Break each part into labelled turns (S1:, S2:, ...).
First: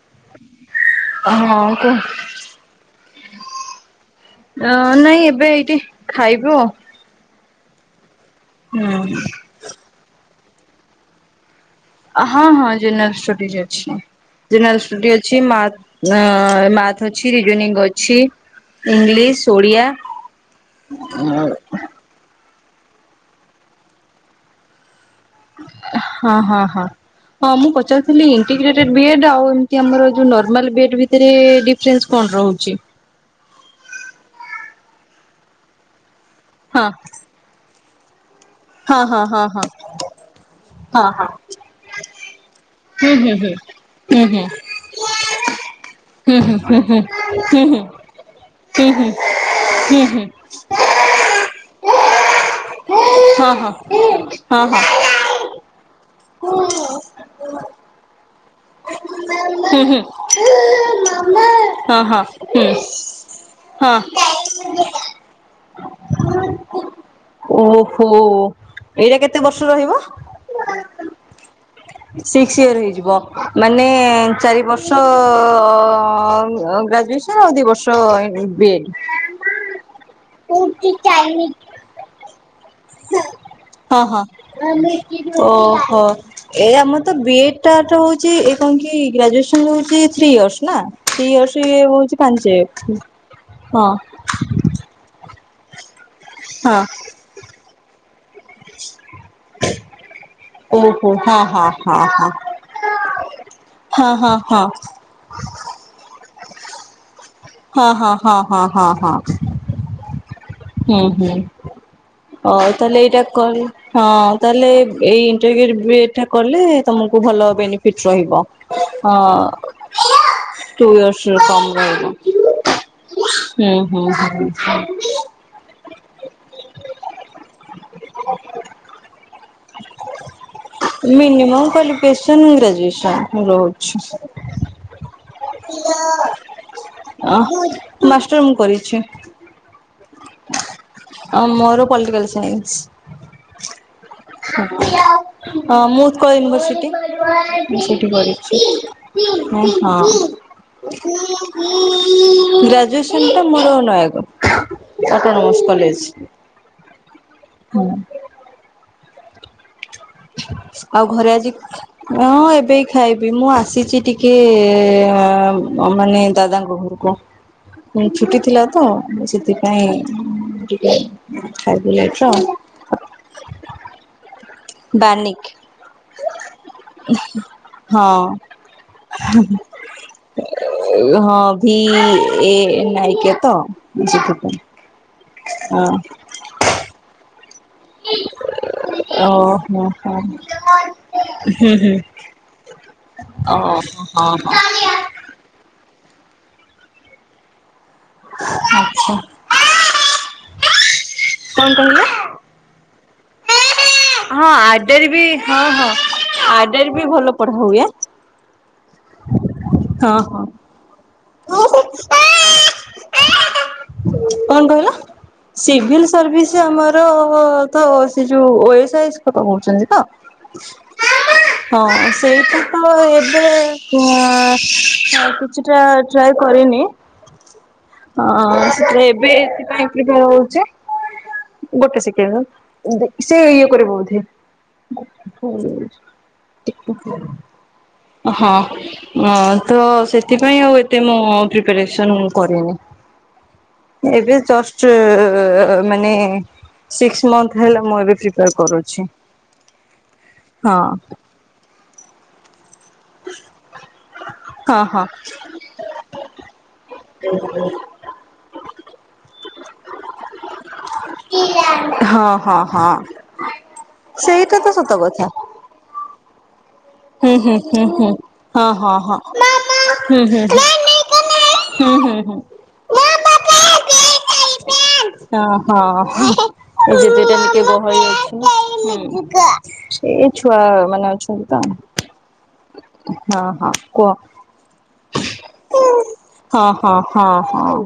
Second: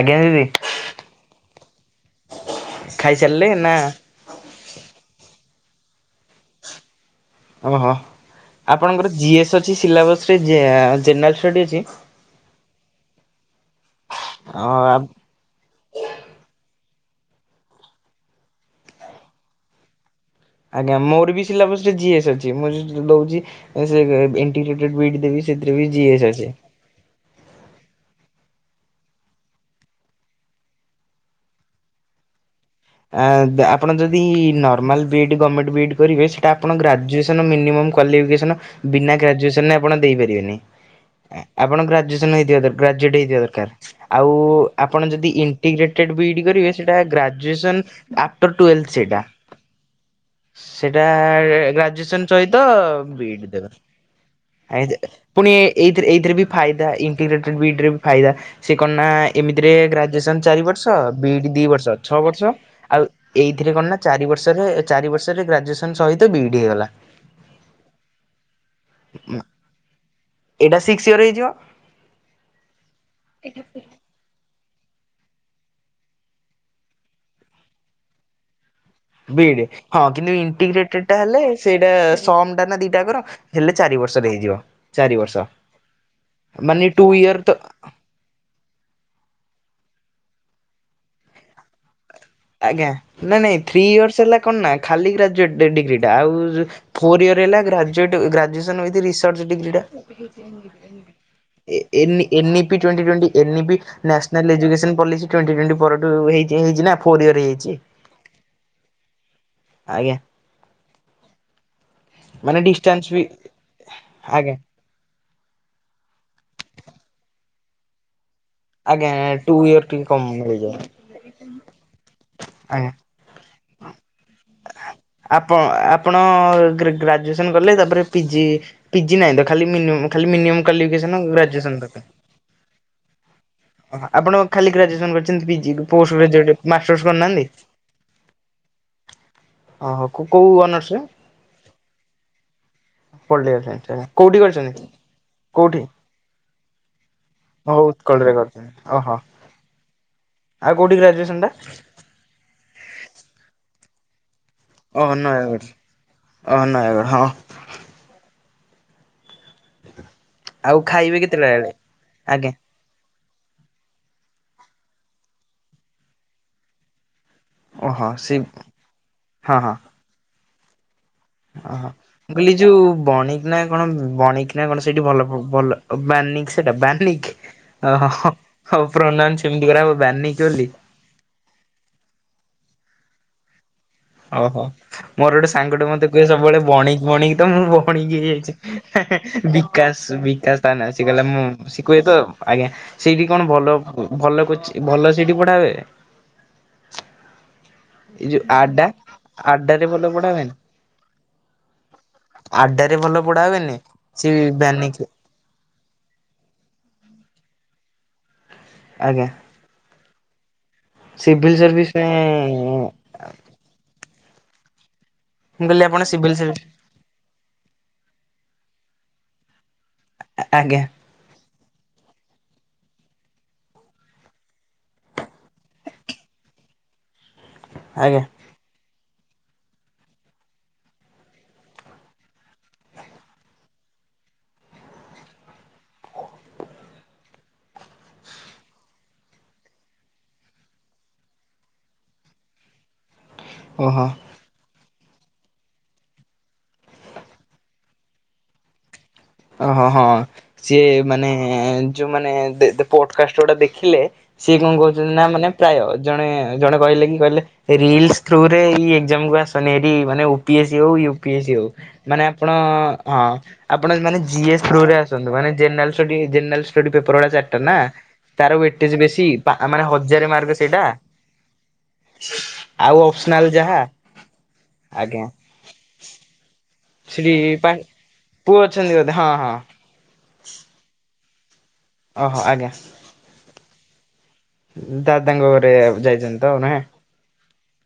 S1: ଆଜ୍ଞା ଦିଦି।
S2: ହଁ କୁହ?
S1: ଖାଇସାରିଲେ ନା?
S2: ଅ ନାଇଁ ଏବେ ଏଇଠି ଖାଇବୁ ଆଉ
S1: ଓହୋ ଆପଣଙ୍କର
S2: ହୁଁ
S1: ଜିଏସ୍ ଅଛି ସିଲାବସରେ ଜେନେରାଲ ଷ୍ଟଡି ଅଛି?
S2: ହଁ ହଁ ଜେନେରାଲ ଷ୍ଟଡିଜ ଅଛି ଜେନେରାଲ ଷ୍ଟଡି ଅ ଅଛି ମାଥ ଅଛି ରିଜନିଙ୍ଗ ଅଛି। ଇଂଲିଶ ଓଡ଼ିଆ।
S1: ଆଜ୍ଞା ମୋର ବି ସିଲାବସ ଜିଏସ୍ ଅଛି ମୁଁ ଦଉଛି ଏଣ୍ଟିଗେଟଡ ବି ଇ ଡି ଦେବି। ସେଥିରେ ବି ଜିଏସ୍
S2: ହଁ
S1: ଅଛି।
S2: ହଁ ହଁ। ହଁ ମୁଁ ପଚାରୁଥିଲି ଇଣ୍ଟିଗ୍ରେଟେ ବି ଏ ଡ ଆଉ ଏମିତି ଆମର ନରମାଲ ବି ଏ ଡ ଭିତରେ ଡିଫରେନ୍ସ କଣ ରହୁଛି?
S1: ଆପଣ ଯଦି ନର୍ମାଲ ବିଇଡି ଗମେଣ୍ଟ ବିଇଡି କରିବେ ସେଟା ଆପଣ
S2: ହଁ
S1: ଗ୍ରାଜୁଏସନ୍ ମିନିମମ କ୍ୱାଲିଫିକେସନ
S2: ହଁ
S1: ବିନା
S2: ହଁ ହଁ ହଁ
S1: ଗ୍ରାଜୁଏସନରେ ଆପଣ ଦେଇ ପାରିବେନି?
S2: ହଁ ହଁ
S1: ଆପଣ ଗ୍ରାଜୁଏସନ ହେଇଥିବା ଗ୍ରାଜୁଏଟ
S2: ହୁଁ
S1: ହେଇଥିବା ଦରକାର
S2: ହୁଁ
S1: ଆଉ
S2: ହୁଁ
S1: ଆପଣ ଯଦି ଇଣ୍ଟିଗ୍ରେଟ ବିଇଡି କରିବେ ଗ୍ରାଜୁଏସନ ଆଫ୍ଟର ଟ୍ୟୁଏଲଥ ସେଟା ସେଟା ଗ୍ରାଜୁଏସନ ସହିତ ବିଇଡି।
S2: ହଁ ହଁ ହଁ।
S1: ପୁଣି ଏ ଏଇଥିରେ ବି
S2: ହୁଁ
S1: ଫାଇଦା ଇଣ୍ଟିଗ୍ରେଟେଡ ବିଇଡରେ ବି ଫାଇଦା ସି କଣ ନା ଏମିତିରେ
S2: ହୁଁ।
S1: ଗ୍ରାଜୁଏସନ୍ ଚାରି ବର୍ଷ ବିଇଡ଼ି ଦିଇ ବର୍ଷ।
S2: ହଁ
S1: ଛଅ
S2: ହଁ
S1: ବର୍ଷ
S2: ହୁଁ।
S1: ଆଉ ଏଇଥିରେ କଣ ନା
S2: ହଁ।
S1: ଚାରି ବର୍ଷରେ ଚାରି ବର୍ଷରେ ଗ୍ରାଜୁଏସନ ସହିତ ବିଇଡି ହେଇଗଲା।
S2: ଓହୋ ଏଇଟା କେତେ ବର୍ଷ ରହିବ?
S1: ଏଇଟା ସିକ୍ସ ଇଅର ହେଇଯିବ।
S2: ସିକ୍ସ ଇଅର ହେଇଯିବ ମାନେ ଚାରି ବର୍ଷ ଗ୍ରାଜୁଏସନ୍ ଆଉ ଦୁଇ ବର୍ଷ ବିଏଡ଼୍
S1: ବି ଇ ଡି ହଁ କିନ୍ତୁ ଇଣ୍ଟିଗ୍ରେଟଡ଼ ହେଲେ ସେଇଟା ସମ ଟା ନା ଦିଟା କର ହେଲେ ଚାରି
S2: ହଁ ହଁ
S1: ବର୍ଷ ହେଇଯିବ ଚାରି ବର୍ଷ।
S2: ଓହୋ। ଏ
S1: ମାନେ
S2: ଆମର
S1: ଟୁ
S2: ବି
S1: ଇଅର
S2: ଏଡ୍
S1: ତ
S2: ଟା ହଉଛି କଣ କି ଗ୍ରଜୁଏସ ହଉଛି ଥ୍ରୀ ଇୟର୍ସ ନା ଥ୍ରି ଇୟର୍ସ ଏ ହଉଛି ପାଞ୍ଚ
S1: ଆଜ୍ଞା ନାଇଁ ନାଇଁ ଥ୍ରୀ
S2: ହଁ
S1: ଇୟର୍ସ ହେଲା କଣ ନା ଖାଲି ଗ୍ରାଜୁଏଟ ଡିଗ୍ରୀ ଟା ଆଉ
S2: ହଁ
S1: ଫୋର୍ ଇୟର ହେଲା ଗ୍ରାଜୁଏଟ୍ ଗ୍ରଜୁଏସନ୍ ୱିଥ ରିସର୍ଚ ଡିଗ୍ରୀଟା
S2: ଓହୋ ହଁ ହଁ ହଁ
S1: ଏନ୍
S2: ହଁ।
S1: N E P twenty twenty. NEP
S2: ହଁ ହଁ
S1: ନ୍ୟାସନାଲ
S2: ହଁ
S1: ଏଜୁକେସନ୍ ପଲିସି ଟ୍ୱେଣ୍ଟି ଟ୍ୱେଣ୍ଟି ପରଠୁ ହେଇ ହେଇଛି ନା ଫୋର୍ ଇୟର ହେଇଚି
S2: ହଁ ହଁ ହଁ ହଁ ହଁ ହଁ।
S1: ଆଜ୍ଞା।
S2: ହୁଁ ହୁଁ
S1: ମାନେ
S2: ହଉ ତାହେଲେ
S1: ଡିଷ୍ଟାନ୍ସ ବି
S2: ଏଇଟା କ ହଁ
S1: ଆଜ୍ଞା
S2: ତାହେଲେ ଏଇ ଇଣ୍ଟିଗ୍ରେଟେଡ ବି ଇ ଡି ଟା କଲେ ତମକୁ ଭଲ ବେନିଫିଟ ରହିବ।
S1: ଆଜ୍ଞା ଟୁ ଇୟର ଟିକେ
S2: ହଁ
S1: କମ ମିଳିଯାଏ
S2: ଟୁ ଇୟର୍ସର କମ
S1: ଆଜ୍ଞା।
S2: ରହିବ। ହୁଁ ହୁଁ ହୁଁ।
S1: ଆପଣ ଆପଣ ଗ୍ରାଜୁଏସନ କଲେ ତାପରେ ପିଜି ପିଜି ନାହିଁ ତ ଖାଲି ମିନିମମ୍ ଖାଲି ମିିନିମମ କ୍ୱାଲିଫିକେସନ
S2: ମିନିମମ୍
S1: ଗ୍ରାଜୁଏସନ ଦରକାର।
S2: [inaudible] ଗ୍ରାଜୁଏସନ୍ ମୋର।
S1: ଓ ଆପଣ ଖାଲି ଗ୍ରାଜୁଏସନ କରିଛନ୍ତି ପିଜି ପୋଷ୍ଟ ଗ୍ରାଜୁଏଟ ମାଷ୍ଟର୍ସ
S2: ଅ
S1: କରିନାହାନ୍ତି?
S2: ମାଷ୍ଟର ମୁଁ କରିଛି
S1: ଓହୋ କୋଉ ଅନର୍ସ
S2: ମୋର ପଲିଟିକାଲସାଇନ୍ସ।
S1: ପଲିଟିକାଲସାଇନ୍ସ ଆଜ୍ଞା।
S2: ହଁ ମୁଁ ଉତ୍କଳ ୟୁନିଭର୍ସିଟି ମୁ
S1: ହଉ
S2: ସେଇଠି
S1: ଉତ୍କଳରେ
S2: ପଢ଼ିଛି।
S1: କରିଛନ୍ତି ଓହୋ
S2: ହଁ ହଁ।
S1: ଆଉ କୋଉଠି ଗ୍ରାଜୁଏସନ ଟା?
S2: ଗ୍ରାଜୁଏସନ୍ ଟା ମୋର ନୟାଗଡ଼।
S1: ଅ
S2: ଅଟୋନମସ୍
S1: ନୟାଗଡ଼
S2: କଲେଜ।
S1: ଅ ନୟାଗଡ଼ ହଁ।
S2: ହୁଁ। ଆଉ
S1: ଖାଇବେ
S2: ଘରେ
S1: କେତେଟା
S2: ଆଜି
S1: ବେଳେ?
S2: ହଁ
S1: ଆଜ୍ଞା
S2: ଏବେ ଖାଇବି ମୁଁ ଆସିଛି ଟିକେ ମାନେ ଦାଦାଙ୍କ ଘରୁକୁ। ହୁଁ
S1: ଓହୋ ସେ
S2: ଛୁଟି ଥିଲା ତ
S1: ହଁ ହଁ
S2: ସେଥିପାଇଁ ଟିକେ
S1: ଓହୋ
S2: ଖାଇବି ଲେଟରେ
S1: ମୁଁ
S2: ଆଉ।
S1: କହିଲି ଯୋଉ ବଣିକ ନା କଣ ବଣିକ? ନାଇ କଣ ସେଇଠି ଭଲ,
S2: ବାନିକ୍
S1: ଭଲ, ବାନିକ୍ ସେଇଟା ବାନିକ୍। ଓହୋ ହୋ,
S2: ହଁ
S1: ହଉ ପ୍ରୋନାଉନ ସେମିତି କରାହବ, ବାରନିକି ବୋଲି।
S2: ହଁ, ଭି ଏ ନାଇକେ ତ? ସେଥିପାଇଁ।
S1: ଓହୋ, ମୋର ଗୋଟେ
S2: ଓ
S1: ସାଙ୍ଗଟେ ମତେ କୁହେ ସବୁବେଳେ ବଣିକି, ବଣିକି ତ ମୁଁ ମଣିଙ୍ଗି ହେଇଯାଇଚି, ହେ ହେ,
S2: ଓହୋ ହୋ।
S1: ବିକାଶ, ବିକାଶ ତା ନା, ସିଏ କହିଲା ମୁଁ,
S2: ହୁଁ
S1: ସିଏ
S2: ହୁଁ
S1: କୁଏତ, ଆଜ୍ଞା। ସେଇଠି କଣ
S2: ଓ
S1: ଭଲ,
S2: ହଁ
S1: ଭଲ
S2: ହଁ
S1: କୋଚି, ଭଲ ସେଇଠି ପଢାହୁଏ? ଏଇ ଯଉ ଆଡଡା, ଆଡ୍ଡା ରେ ଭଲ ପଢାବେଏନ?
S2: କଣ କହିଲେ?
S1: ଆଡ୍ଡା ରେ ଭଲ ପଢା ହୁଏନି? ସେ
S2: ହଁ,
S1: ବାନିକି
S2: ଆଡର ବି, ହଁ ହଁ, ଆଡର ବି ଭଲ ପଢା ହୁଏ।
S1: ଆଜ୍ଞ
S2: ହଁ ହଁ।
S1: ସିଭିଲ୍ ସର୍ଭିସ ପାଇଁ ଇଁ ଇଁ
S2: କଣ କହିଲ?
S1: ମୁଁ କହିଲି ଆପଣ
S2: ସିଭିଲ
S1: ସିଭିଲ୍
S2: ସର୍ଭିସ
S1: ସର୍ଭିସ୍
S2: ଆମର ତ ତ, ସେ ଯୋଉ ଓଏସ, ଆଇଏସ କଥା କହୁଛନ୍ତି ତ?
S1: [unintelligible]
S2: ହଁ, ସେଇଟା ତ ଏବେ ଅ କିଛିଟା ଟ୍ରାଏ କରିନି,
S1: ଆଜ୍ଞା
S2: ଅଁ ସେଥି ପାଇଁ ଏବେ ଏଥିପାଇଁ କି ହଉଚି। ଗୋଟେ ସେକେଣ୍ଡ ଏଁ, ସେ ଇଏ କରିବ ଉଧେ। ହଁ। [unintelligible] ତ, ସେଥିପାଇଁ ଆଉ ଏତେ ମୁଁ ପ୍ରିପାରେସନ କରିନି।
S1: ଓହୋ।
S2: ମୁଁ, ଏବେ ଜଷ୍ଟ ମାନେ ସିକ୍ସ ମନ୍ଥ ହେଲା, ମୁଁ ଏବେ ପ୍ରିପେୟାର କରୁଛି।
S1: ଓହ ହଁ,
S2: ହଁ
S1: ସିଏ ମାନେ ଯୋଉମାନେ ଦେ ଦେ ପୋଟକାଷ୍ଟ ଗୁଡା ଦେଖିଲେ, ସିଏ କଣ
S2: ହଁ ହଁ
S1: କହୁଛନ୍ତି ନା, ମାନେ ପ୍ରାୟ, ଜଣେ, ଜଣେ କହିଲେ କହିଲେ, ରିଲିସ ଥ୍ରୁରେ ଏଇ ଏକଜାମ୍ କୁ ଆସନି ହାରି, ମାନେ ଉ ପି ଏସ୍ ସି ହଉ, ୟୁ ପି ଏସ୍ ସି ହଉ, ମାନେ
S2: ହଁ
S1: ଆପଣ,
S2: ହଁ
S1: ହଁ, ଆପଣ ମାନେ
S2: ସେଇଟା
S1: ଜିଏସ
S2: ତ
S1: ଥ୍ରୁ
S2: ସତ
S1: ରେ
S2: କଥା
S1: ଆସନ୍ତୁ ମାନେ ଜେନେରାଲ ଷ୍ଟଡି, ଜେନେରାଲସ୍‌ ସେଟି ପେପରଟା
S2: ହୁଁ ହୁଁ
S1: ଚାରିଟା ନା,
S2: ହୁଁ ହୁଁ
S1: ତାର
S2: ହଁ ହଁ
S1: ୱଟେଜ
S2: ହଁ।
S1: ବେଶୀ, ମାନେ
S2: ହୁଁ
S1: ହଜାର
S2: ହୁଁ
S1: ମାର୍କ ସେଇଟା।
S2: ହୁଁ ହୁଁ ହୁଁ।
S1: ଆଉ ଅପସନାଲ୍ ଯାହା। ଆଜ୍ଞା
S2: ହଁ ହଁ। ଏବେ [unintelligible]
S1: ସେଠି
S2: ଟିକେ
S1: ପା
S2: ଗହଳି ଅଛି,
S1: ପୁଅ ଅଛନ୍ତି ବୋଧେ ହଁ ହଁ
S2: ହୁଁ। ଏ ଛୁଆମାନେ ଅଛନ୍ତି ତ।
S1: ଓହୋ ଆଜ୍ଞା।
S2: ହଁ ହଁ କୁହ?
S1: ଦାଦାଙ୍କ ଘରେ ଯାଇଛନ୍ତି ତ, ଆଉ
S2: ହଁ
S1: ନୁହେଁ?
S2: ହଁ ହଁ ହଁ।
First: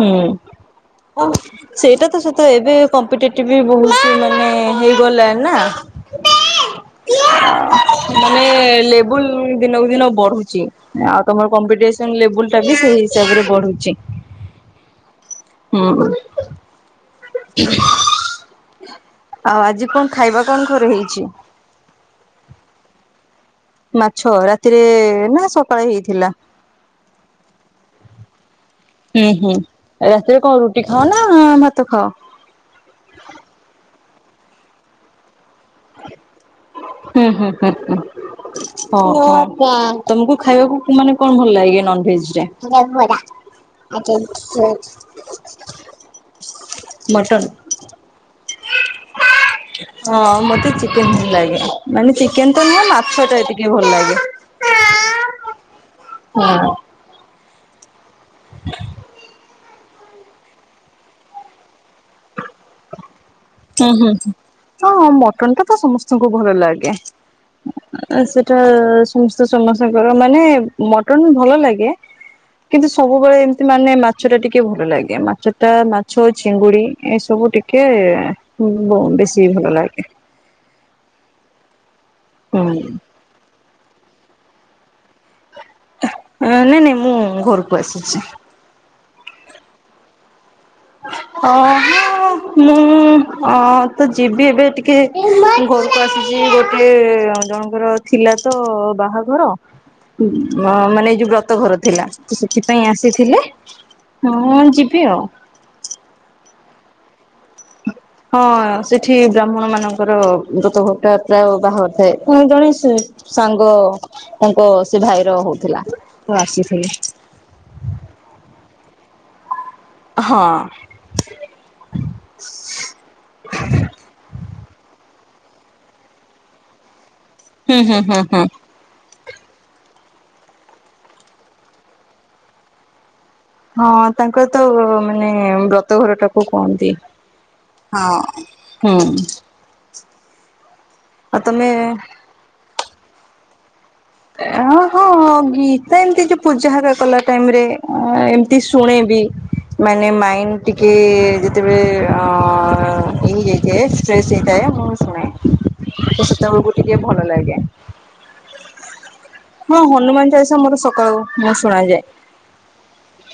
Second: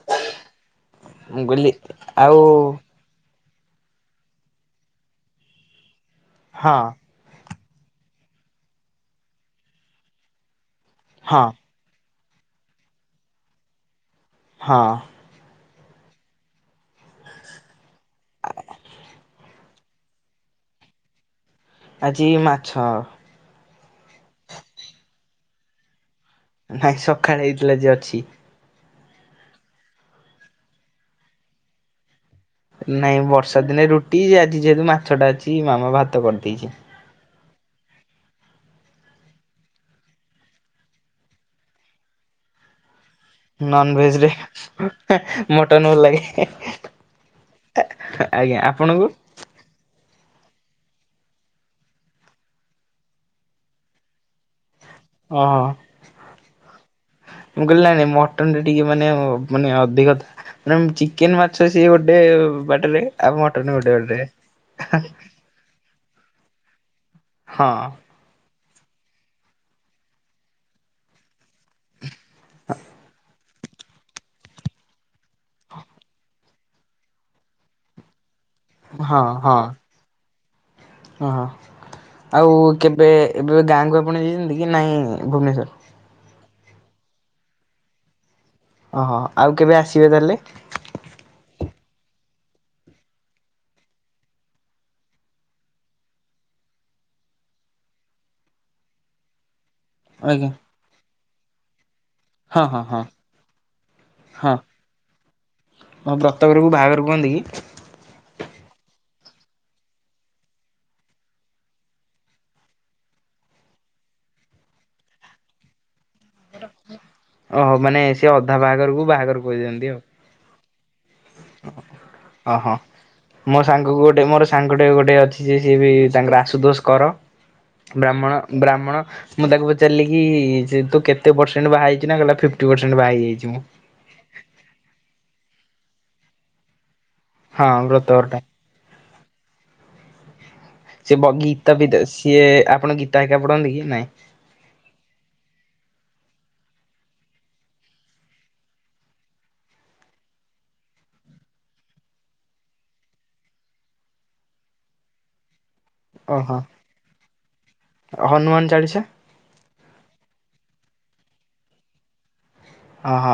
S2: ହୁଁ,
S1: ମୁଁ କହିଲି
S2: ସେଇଟା ତ
S1: ଆଉ
S2: ସତ, ଏବେ କମ୍ପିଟେଟିଭ ବହୁତ ମାନେ ହେଇଗଲା ନା।
S1: ହଁ।
S2: ମାନେ ଲେବୁଲ ଦିନକୁ ଦିନ ବଢୁଛି। ଆଉ
S1: ହଁ
S2: ତମର କମ୍ପିଟି ତମ ଲେବୁଲଟା ବି, ସେଇ ହିସାବରେ ବଢୁଛି।
S1: ହଁ।
S2: ହୁଁ। ଆଉ ଆଜି କଣ ଖାଇବା କଣ ଘରେ ହେଇଛି?
S1: ଆଜି ମାଛ
S2: ମାଛ ରାତିରେ ନା ସକାଳେ ହେଇଥିଲା?
S1: ନାଇଁ ସଖାଳେ ହେଇଥିଲା ଯିଏ ଅଛି।
S2: ହୁଁ ହୁଁ ରାତିରେ କଣ ରୁଟି ଖାଅ ନା ଭାତ ଖାଅ?
S1: ନାଇଁ ବର୍ଷା ଦିନେ ରୁଟି ଆଜି ଯେହେତୁ ମାଛଟା ଅଛି ମାମା ଭାତ କରିଦେଇଛି।
S2: ହୁଁ ହୁଁ ହୁଁ ହୁଁ। ହଁ ତମକୁ ଖାଇବାକୁ ମାନେ କଣ ଭଲ ଲାଗେ ନନ୍ ଭେଜରେ?
S1: ନନ୍ ଭେଜରେ ମଟନ ଭଲ ଲାଗେ।
S2: ମଟନ
S1: ଆଜ୍ଞା ଆପଣଙ୍କୁ?
S2: ହଁ ମୋତେ ଚିକେନ ଭଲ ଲାଗେ ମାନେ ଚିକେନ ତ ନୁହେଁ ମାଛଟା ଟିକେ ଭଲ ଲାଗେ।
S1: ଓହୋ।
S2: ହଁ।
S1: ମୁଁ କହିଲି ନାଇଁ ନାଇଁ ମଟନଟା ଟିକେ ମାନେ ମାନେ ଅଧିକ ମ୍ୟାଡ଼ାମ ଚିକେନ ମାଛ ସିଏ ଗୋଟେ ବାଟରେ ଆଉ ମ
S2: ଉଁ ହୁଁ ହୁଁ ମଟନଟା ତ ସମସ୍ତଙ୍କୁ ଭଲ ଲାଗେ।
S1: ହଁ
S2: ଆଉ ସେଇଟା ସମସ୍ତେ ସମସ୍ତଙ୍କର ମାନେ ମଟନ ବି ଭଲ ଲାଗେ କିନ୍ତୁ ସବୁବେଳେ ଏମତି ମାନେ ମାଛଟା ଟିକେ ଭଲ ଲାଗେ ମା ଛଟା ମାଛ ଓ ଚିଙ୍ଗୁଡି ଏସବୁ ଟିକେ ବ
S1: ହଁ
S2: ବେଶୀ ଭଲ ଲାଗେ।
S1: ହଁ ହଁ ଆଉ
S2: ହୁଁ
S1: କେବେ ଏବେ ଗାଁକୁ ଆପଣ ଯାଇଛନ୍ତି କି ନାହିଁ ଭୁବନେଶ୍ୱର?
S2: ଅ ନାଇଁ ନାଇଁ ମୁଁ ଘରକୁ ଆସିଛି।
S1: ଓହୋ ଆଉ କେବେ ଆସିବେ ତାହେଲେ?
S2: ଅ ମୁଁ ମୁଁ ଅ ତ ଯିବି ଏବେ ଟିକେ ଘରକୁ ଆସିଛି ଗୋଟେ ଜଣକୁ ଙ୍କର ଥିଲା ତ ବାହାଘର
S1: ଆଜ୍ଞା
S2: ମ ମାନେ ଏଇ ଯୋଉ ବ୍ରତ ଘର ଥିଲା। ତ
S1: ହଁ ହଁ
S2: ସେଥିପାଇଁ
S1: ହଁ
S2: ଆସିଥିଲେ ହଁ ଯିବି ଆଉ।
S1: ତମ ବ୍ରତଘରକୁ ବାହାଘର କୁହନ୍ତି କି?
S2: ହଁ ସେଠି ବ୍ରାହ୍ମଣମାନଙ୍କର ବ୍ରତଘରଟା ପ୍ରାୟ ବାହାଘର ଥାଏ। [unintelligible] ଜଣେଇ ସେ ସାଙ୍ଗ ତାଙ୍କ ସେ ଭାଇର ହଉଥିଲା ତ ଆସିଥିଲି।
S1: ଓହୋ ମାନେ ସିଏ ଅଧା ବାହାଘରକୁ ବାହାଘର କହିଦିଅନ୍ତି ଆଉ।
S2: ହଁ।
S1: ଅ ହ ମୋ ସାଙ୍ଗକୁ ଗୋଟେ ମୋର ସାଙ୍ଗଟେ ଗୋଟେ ଅଛି, ଯେ ସିଏ ବି ତାଙ୍କର ଆଶୁତୋଷ କର
S2: ହୁଁ ହୁଁ ହୁଁ
S1: ବ୍ରାହ୍ମଣ
S2: ହୁଁ।
S1: ବ୍ରାହ୍ମଣ ମୁଁ ତାକୁ ପଚାରିଲି କି ଯେ ତୁ କେତେ ପରସେଣ୍ଟ ବାହା ହେଇଛୁ ନା କହିଲା ଫିପ୍ଟି ପରସେଣ୍ଟ ବାହା ହେଇଯାଇଛି ମୁଁ।
S2: ହଁ ତାଙ୍କର ତ ମାନେ ବ୍ରତଘରଟାକୁ କୁହନ୍ତି। ହଁ। ହୁଁ।
S1: ସେ ବ
S2: ଆଉ ତମେ
S1: ଗୀତ ଫିତା ସିଏ ଆପଣଙ୍କ ଗୀତା ହେରିକା ପଢ଼ନ୍ତି କି ନାଇଁ।
S2: ଏ ହଁ ହଁ। ହଁ ଗୀତା ଏମିତି ଯୋଉ ପୂଜା ହକା କଲା ଟାଇମ୍ ରେ ଅ ଏମିତି ଶୁଣେ ବି। ମାନେ ମାଇଣ୍ଡ ଟିକେ ଯେତେବେଳେ ଅ ଇଏ ହେଇଯାଏ ଷ୍ଟ୍ରେସ୍ ହେଇଥାଏ, ମୁଁ ଶୁଣେ। ତ ସେତବେଳକୁ ଟିକେ ଭଲ ଲାଗେ।
S1: ଅ ହନୁମାନ ଚାଳିଶା?
S2: ହଁ ହନୁମାନ ଚାଳିଶା ମୋର ସକାଳକୁ ମୁଁ ଶୁଣାଯାଏ।
S1: ଅ ହ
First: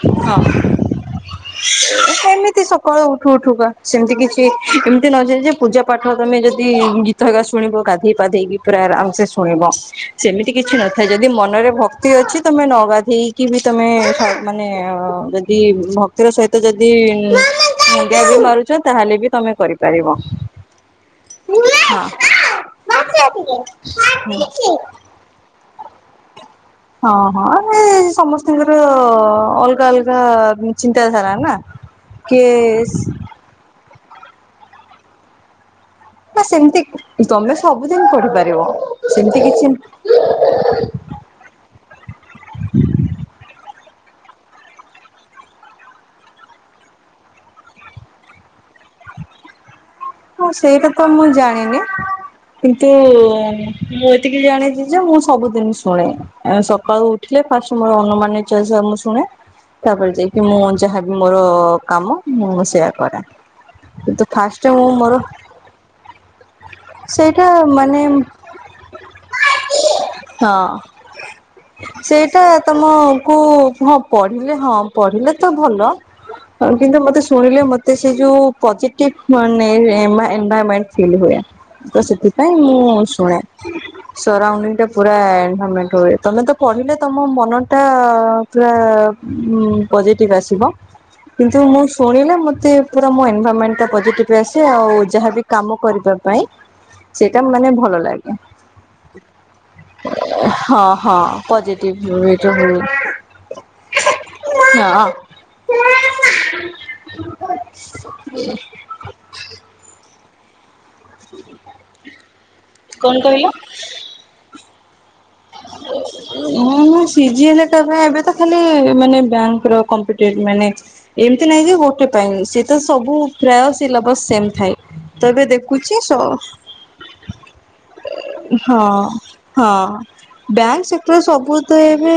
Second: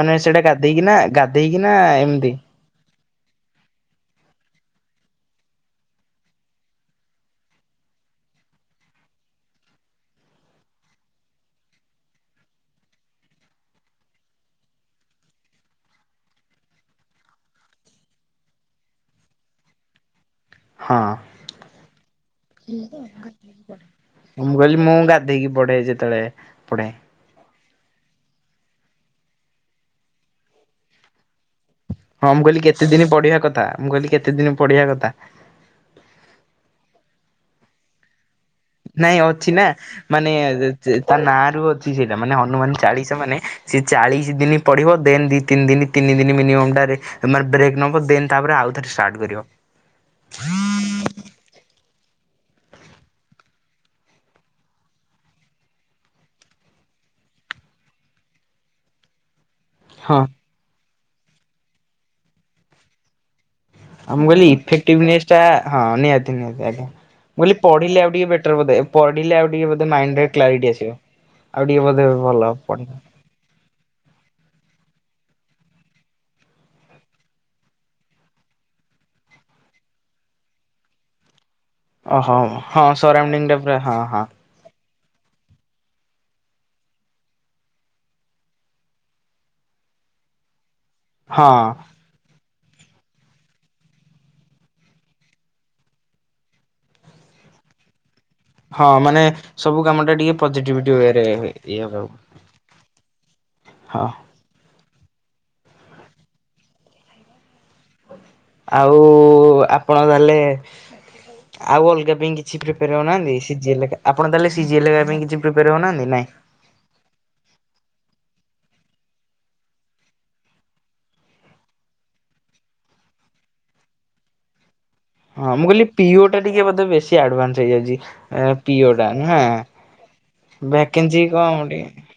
S1: ମାନେ
S2: ହଁ
S1: ସେଇଟା ଗାଧେଇକି ନା ଗାଧେଇକି ନା ଏମତି?
S2: ଏମିତି ସକାଳୁ ଉଠୁ ଉଠୁକା, ସେମିତି କିଚି ଏମିତି ନ ଯାଏ ଯେ ପୂଜା ପାଠ ତମେ ଯଦି ଗୀ ତହକା ଶୁଣିବ ଗାଧେଇ ପାଧେଇକି ପୁରା ଆରାମ୍ ସେ ସୁ ଶୁଣିବ, ସେମିତି କିଛି ନଥାଏ ଯଦି ମନରେ ଭକ୍ତି ଅଛି ତମେ ନଗାଧେଇ ବି ତମେ [unintelligible] ମାନେ ଯଦି ଭକ୍ତିର ସହିତ ଯଦି ମୁଣ୍ଡିଆବି ମାରୁଚ, ତାହେଲେବି ତମେ କରିପାରିବ।
S1: ହଁ।
S2: ହଁ।
S1: ମୁଁ ମୁଁ କହିଲି ମୁଁ ଗାଧେଇକି ପଢେ ଯେତେବେଳେ ପଢେ।
S2: ହଁ ହଁ ଏ ସମସ୍ତଙ୍କିର ଅଲଗା ଅଲଗା ଚିନ୍ତାଧାରା ନା।
S1: ହଁ ମୁଁ କହିଲି କେତେ
S2: କିଏ
S1: ଦିନି ପଢିଆ କଥା, ମୁଁ କହିଲି କେତେ ଦିନି ପଢିଆ କଥା?
S2: ନା ସେମିତି ତମେ ସବୁଦିନି ପଢିପାରିବ।
S1: ନାଇଁ
S2: ସେମିତି
S1: ଅଛିନା
S2: କିଛି
S1: ମାନେ ସେ ତାନାଁରୁ ଅଛି ସେଇଟା, ମାନେ ହନୁମାନ ଚାଳିଶା ମାନେ ସେଚାଳିଶି ଦିନି ପଢିବ ଦେନ୍ ଦି ତିନି ଦିନି ତିନି ଦିନି ମିନିମମ୍ ଟାରେ ମାନେ ବ୍ରେକ୍ ନବ ଦେନ୍ ତାପରେ ଆଉ ଥରେ ଷ୍ଟାର୍ଟ କରିବ।
S2: ହଁ ସେଇଟା ତ ମୁଁ ଜାଣିନି। କିନ୍ତୁ ମୁଁ ଏତିକି ଜାଣିଚିଯେ ମୁଁ ସବୁଦିନି ଶୁଣେ। ଆଁ ସକାଳୁ ଉଠିଲେ ଫାଷ୍ଟ ମୋର ଅନୁମାନେ ଚାଳିଶିଆ ମୁଁ ଶୁଣେ। ତାପରେ
S1: ହଁ
S2: ଯାଇକି ମୁଁ ଯାହାବି ମୋର କାମ ମୁଁ ସେୟା କରେ
S1: ଆ
S2: କିନ୍ତୁ
S1: ମୁଁ କହିଲି
S2: ଫାଷ୍ଟ ମୁଁ
S1: ଇଫେକ୍ଟିଭ
S2: ମୋର
S1: ନେସ୍ ଟା ହଁ ନିହାତି ନିହାତି ଆଜ୍ଞା। ମୁଁ
S2: ସେଇଟା
S1: କହିଲି
S2: ମାନେ
S1: ପଢିଲେ ଆଉ ଟିକେ ବେଟର ବୋଧେ, ପଢିଲେ ଆଉ ଟିକେ ବୋଧେ ମାଇଣ୍ଡରେ କ୍ଲାରିଟି
S2: ହଁ
S1: ଆସିବ। ଆଉ ଟିକେ ବୋଧେ
S2: ସେଇଟା
S1: ଭଲ
S2: ତମ
S1: ପଢିଲେ
S2: କୁ ହଁ ପଢିଲେ ହଁ ପଢିଲେତ ଭଲ, କିନ୍ତୁ ମତେ ଶୁଣିଲେ ମତେ ସେଇ ଯୋଉ ପଜେଟିଭ ମ-ନେ-ଏ ଏନଭାରମେଣ୍ଟ ଫିଲ୍ ହୁଏ। ତ
S1: ଓହୋ
S2: ସେଥିପାଇଁ
S1: ହଁ
S2: ମୁଁ ଶୁଣେ
S1: ସରାଉଣ୍ଡିଙ୍ଗ ଟା ପୁରା ହଁ ହଁ
S2: ସରାଉଣ୍ଡିଗ ଟା ପୁରା ଏନଭରମେଣ୍ଟ ହୁଏ, ତମେତ ପଢିଲେ ତମ ମନଟା ପୁରା ଉ ପଜେଟିଭ ଆସିବ, କିନ୍ତୁ
S1: ହଁ।
S2: ମୁଁ ଶୁଣିଲେ ମତେ ପୁରା ମୋ ଏନଭରମେଣ୍ଟଟା ପଜିଟିଭ ଆସେ ଆଉ ଯାହାବି କାମ କରିବା ପାଇଁ ସେଇଟା ମ ମାନେ ଭଲ ଲାଗେ।
S1: ହଁ ମାନେ ସବୁ କାମଟା ଟିକେ ପଜିଟିଭିଟି ୱଏରେ ହୁଏ ଇଏ [unintelligible]
S2: [unintelligible] ହୁଁ।
S1: ହଁ।
S2: ହଁ। [unintelligible]
S1: ଆଉ ଆପଣ ତାହାଲେ ଆଉ ଅଲଗା ପାଇଁ କିଛି ପ୍ରିପାର
S2: କଣ
S1: ହଉନାହାନ୍ତି
S2: କହିଲ?
S1: ସି ଜି ଏ ଲେଖା ଆପଣ ତାହେଲେ ସି ଜି ଏ ଲେଖା ପାଇଁ କିଛି ପ୍ରିପାର ହେଉନାହାନ୍ତି ନାଇଁ
S2: ହଁ ମୁଁ ସି ଜି ଏ ଲେ ଟା ଆ ଏବେତ ଖାଲି ମାନେ ବ୍ୟାଙ୍କର କମ୍ପିଟେଟିଭ ମାନେ ଏମିତି ନାଇଁଯେ ଗୋଟେ ପାଇଁ, ସେତ ସବୁ ପ୍ରାୟ ସିଲାବସ୍ ସେମ୍ ଥାଏ। ତ ଏବେ
S1: ହଁ ମୁଁ କହିଲି
S2: ଦେଖୁଛି
S1: ପି
S2: ସ
S1: ଓ ଟା ଟିକେ ବୋଧେ ବେଶୀ ଆଡଭାନ୍ସ ହେଇଯାଉଚି?
S2: ହଁ ହଁ ବ୍ୟାଙ୍କ ସେକ୍ଟର
S1: ଭ୍ୟାକେନ୍ସି କମ
S2: ସବୁତ
S1: ଟିକେ
S2: ଏବେ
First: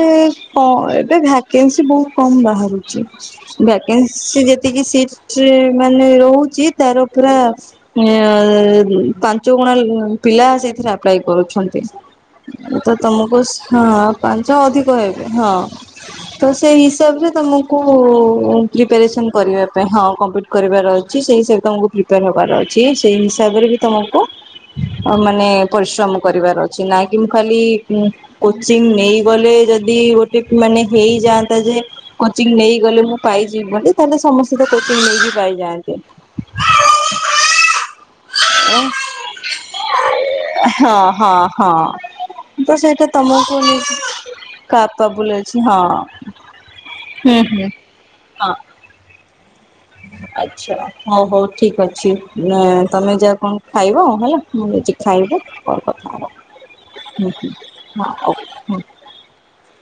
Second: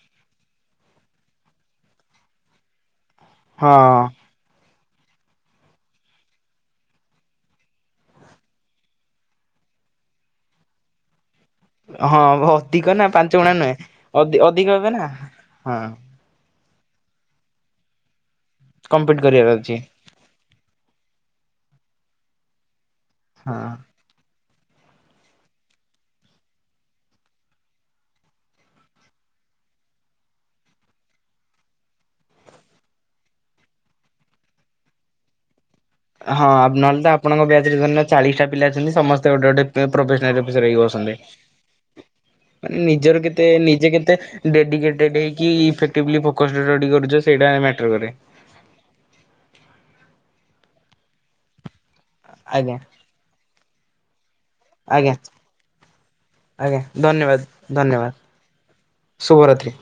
S2: ହଁ ଏବେ ଭ୍ୟାକେନ୍ସି ବହୁତ୍ କମ୍ ବାହାରୁଚି,
S1: ହଁ
S2: ଭ୍ୟାକେନ୍ସି ଯେ ଏତିକି ସି-ଟରେ ମାନେ ରହୁଚି ତାର ପୁରା ଏ ଅ ପାଞ୍ଚଗୁଣା ପିଲା ସେଥିରେ ଆପ୍ଲାଏ କରୁଛନ୍ତି।
S1: ହଁ ଭୋତ୍
S2: ତ ତୁମକୁ ହଁ ପାଞ୍ଚ ଅଧିକ ହେବେ ହଁ। ତ ସେଇ ହିସାବରେ ତମକୁ
S1: କମ୍ପିଟ୍
S2: ପ୍ରିପାରେସନ୍
S1: କରିବାର
S2: କରିବା
S1: ଅଛି
S2: ପାଇଁ ହଁ କମ୍ପ କରିବାର ଅଛି ସେଇ ହିସାବରେ ତମକୁ ପ୍ରିପେୟାର ହବାର ଅଛି ସେଇ
S1: ହଁ।
S2: ହିସାବରେବି ତମକୁ ହଁ ମାନେ ପରିଶ୍ରମ କରିବାର ଅଛି ନାଇଁ ମୁଁ ଖାଲି ଉଁ କୋଚିଙ୍ଗ୍ ନେଇଗଲେ ଯଦି ଗୋଟେ ମାନେ ହେଇଯାଆନ୍ତା ଯେ କୋଚିଙ୍ଗ୍ ନେଇଗଲେ ମୁଁ ପାଇଯିବି ବୋଲି ତାହେଲେ ସମସ୍ତେ ତ କୋଚିଙ୍ଗ୍ ନେଇକି ପାଇଯାଆ
S1: ହଁ ଆଉ ନହେଲେ ତ ଆପଣଙ୍କ ବ୍ୟାଚ୍ ରେ ଚାଳିଶଟା ପିଲା ଅଛନ୍ତି ସମସ୍ତେ ଗୋଟେ ଗୋଟେ ପୁରା ପ୍ରଫେସନାଲ୍ ଅଫିସର ହେଇକି ବସନ୍ତେ।
S2: ଅ ହଁ ତ ସେଇଟା ତମକୁ ନେଇକି
S1: ଡେଡିକେଟେଡ୍ ହେଇକି ଇଫେକ୍ଟବିଲି ଫୋକସ୍ ରେ ରେଡି କରୁଛ
S2: ହୁଁ
S1: ସେଇଟା
S2: ହୁଁ
S1: ମ୍ୟାଟର କରେ।
S2: ହଁ ଆଛା ହଉ ହଉ ଠିକ୍ ଅଛି। ଉଁ
S1: ଆଜ୍ଞା
S2: ତମେ ଯାଅ କଣ ଖାଇବ ହେଲା ମୁଁ ବି ଯାଉଛି
S1: ଆଜ୍ଞା
S2: ଖାଇବି ପରେ କଥା ହବା
S1: ଆଜ୍ଞା
S2: ହୁଁ
S1: ଧନ୍ୟବାଦ୍
S2: ହୁଁ ହଁ
S1: ଧନ୍ୟବାଦ୍
S2: ଓକେ ହୁଁ।
S1: ଶୁଭରାତ୍ରି।